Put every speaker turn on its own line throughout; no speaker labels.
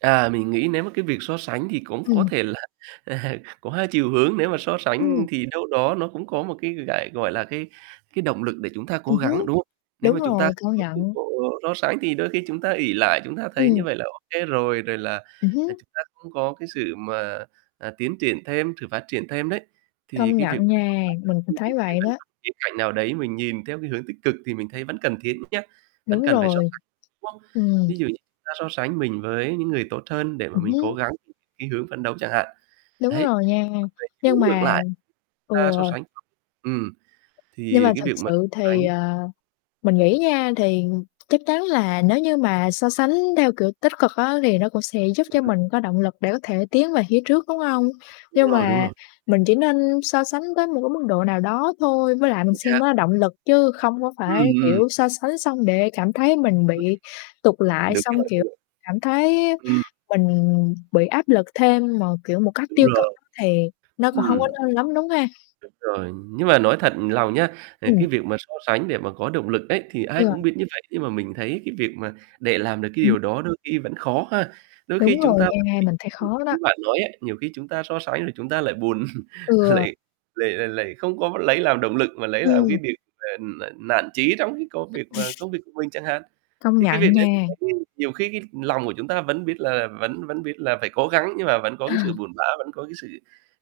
À, mình nghĩ nếu mà cái việc so sánh thì cũng có
Ừm.
thể là có hai chiều hướng. Nếu mà so
Ừm.
sánh thì đâu đó nó cũng có một cái, gại gọi là, cái cái động lực để chúng ta cố
Ừm hứm,
gắng, đúng không? Nếu
đúng
mà chúng ta
rồi,
không
công
có
nhận.
sự so sánh thì đôi khi chúng ta ỷ lại, chúng ta thấy
Ừm.
như vậy là ô kê rồi. Rồi là,
Ừm
ờ,
hứm.
chúng ta không có cái sự mà, à, tiến triển thêm, sự phát triển thêm đấy. Thì
Công
cái việc
nhận
so
nha,
sánh
mình cũng
đôi khi
thấy vậy
[unintelligible]
đó.
khía cạnh nào đấy mình nhìn theo cái hướng tích cực thì mình thấy vẫn cần thiết nhá, vẫn
Đúng
cần phải so
rồi.
sánh, đúng không?
Ừm.
Ví dụ như chúng ta so sánh mình với những người tốt hơn để mà
Ừm
mình cố
hứm.
gắng [unintelligible] cái hướng phấn đấu chẳng hạn.
Đúng
Đấy,
rồi nha,
còn về chiều
nhưng
hướng ngược
mà
lại chúng
ừ.
ta so sánh ừm,
Nhưng
thì
mà
cái
thực
việc mà
sự
so sánh
thì, ờ, mình nghĩ nha, thì chắc chắn là nếu như mà so sánh theo kiểu tích cực á, thì nó cũng sẽ giúp cho
Ừm.
mình có động lực để có thể tiến về phía trước, đúng hông?
Đúng
Nhưng
rồi, đúng
mà
rồi.
mình chỉ nên so sánh tới một cái mức độ nào đó thôi. Với lại mình
Chính
xem
xác.
nó là động lực chứ không có
Ừm,
phải,
ừm.
kiểu, so sánh xong để cảm thấy mình
Ừm.
bị tụt lại,
Đúng
xong,
rồi,
kiểu,
ờ.
cảm thấy
Ừm.
mình bị áp lực thêm mà, kiểu, một cách
Đúng
tiêu cực
rồi.
á thì nó cũng hông có
ừm.
nên lắm, đúng ha.
Đúng rồi, nhưng mà nói thật lòng nha, ờ,
Ừm.
cái việc mà so sánh để mà có động lực ấy, thì ai
Ừ.
cũng biết như vậy. Nhưng mà mình thấy cái việc mà để làm được cái
Ừm.
điều đó đôi khi vẫn khó ha. Đôi khi
Đúng
chúng
rồi
ta vẫn
nha,
bị
mình thấy
bị
khó đó.
như bạn nói ấy, nhiều khi chúng ta so sánh rồi chúng ta lại buồn,
Ừ.
lại lại lại không có lấy làm động lực mà lấy làm cái
Ừm.
điều mà n nản chí trong khi có việc mà công việc của mình chẳng hạn.
Công
Thế cái việc
nhận
đấy mình
nha.
thấy nhiều khi cái lòng của chúng ta vẫn biết là vẫn vẫn biết là phải cố gắng nhưng mà vẫn có
Ờ.
cái sự buồn bã, vẫn có cái sự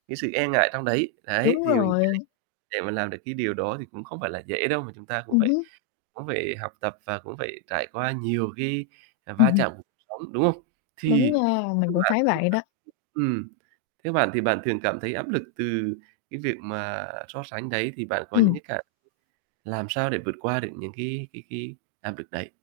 cái sự e ngại trong đấy. Đấy,
Đúng
thì mình nghĩ
rồi.
để mà làm được cái điều đó thì cũng không phải là dễ đâu, mà chúng ta cũng
Ừm
phải
hứm.
cũng phải học tập và cũng phải trải qua nhiều cái, à, va chạm cuộc sống, đúng không?
Đúng
Thì
nha, mình
theo
cũng
bạn
thấy vậy
[unintelligible]
đó.
ừm, theo bạn thì bạn thường cảm thấy áp lực từ cái việc mà so sánh đấy thì bạn có những
Ừm.
cái cảm làm sao để vượt qua được những cái cái cái, à, việc đấy?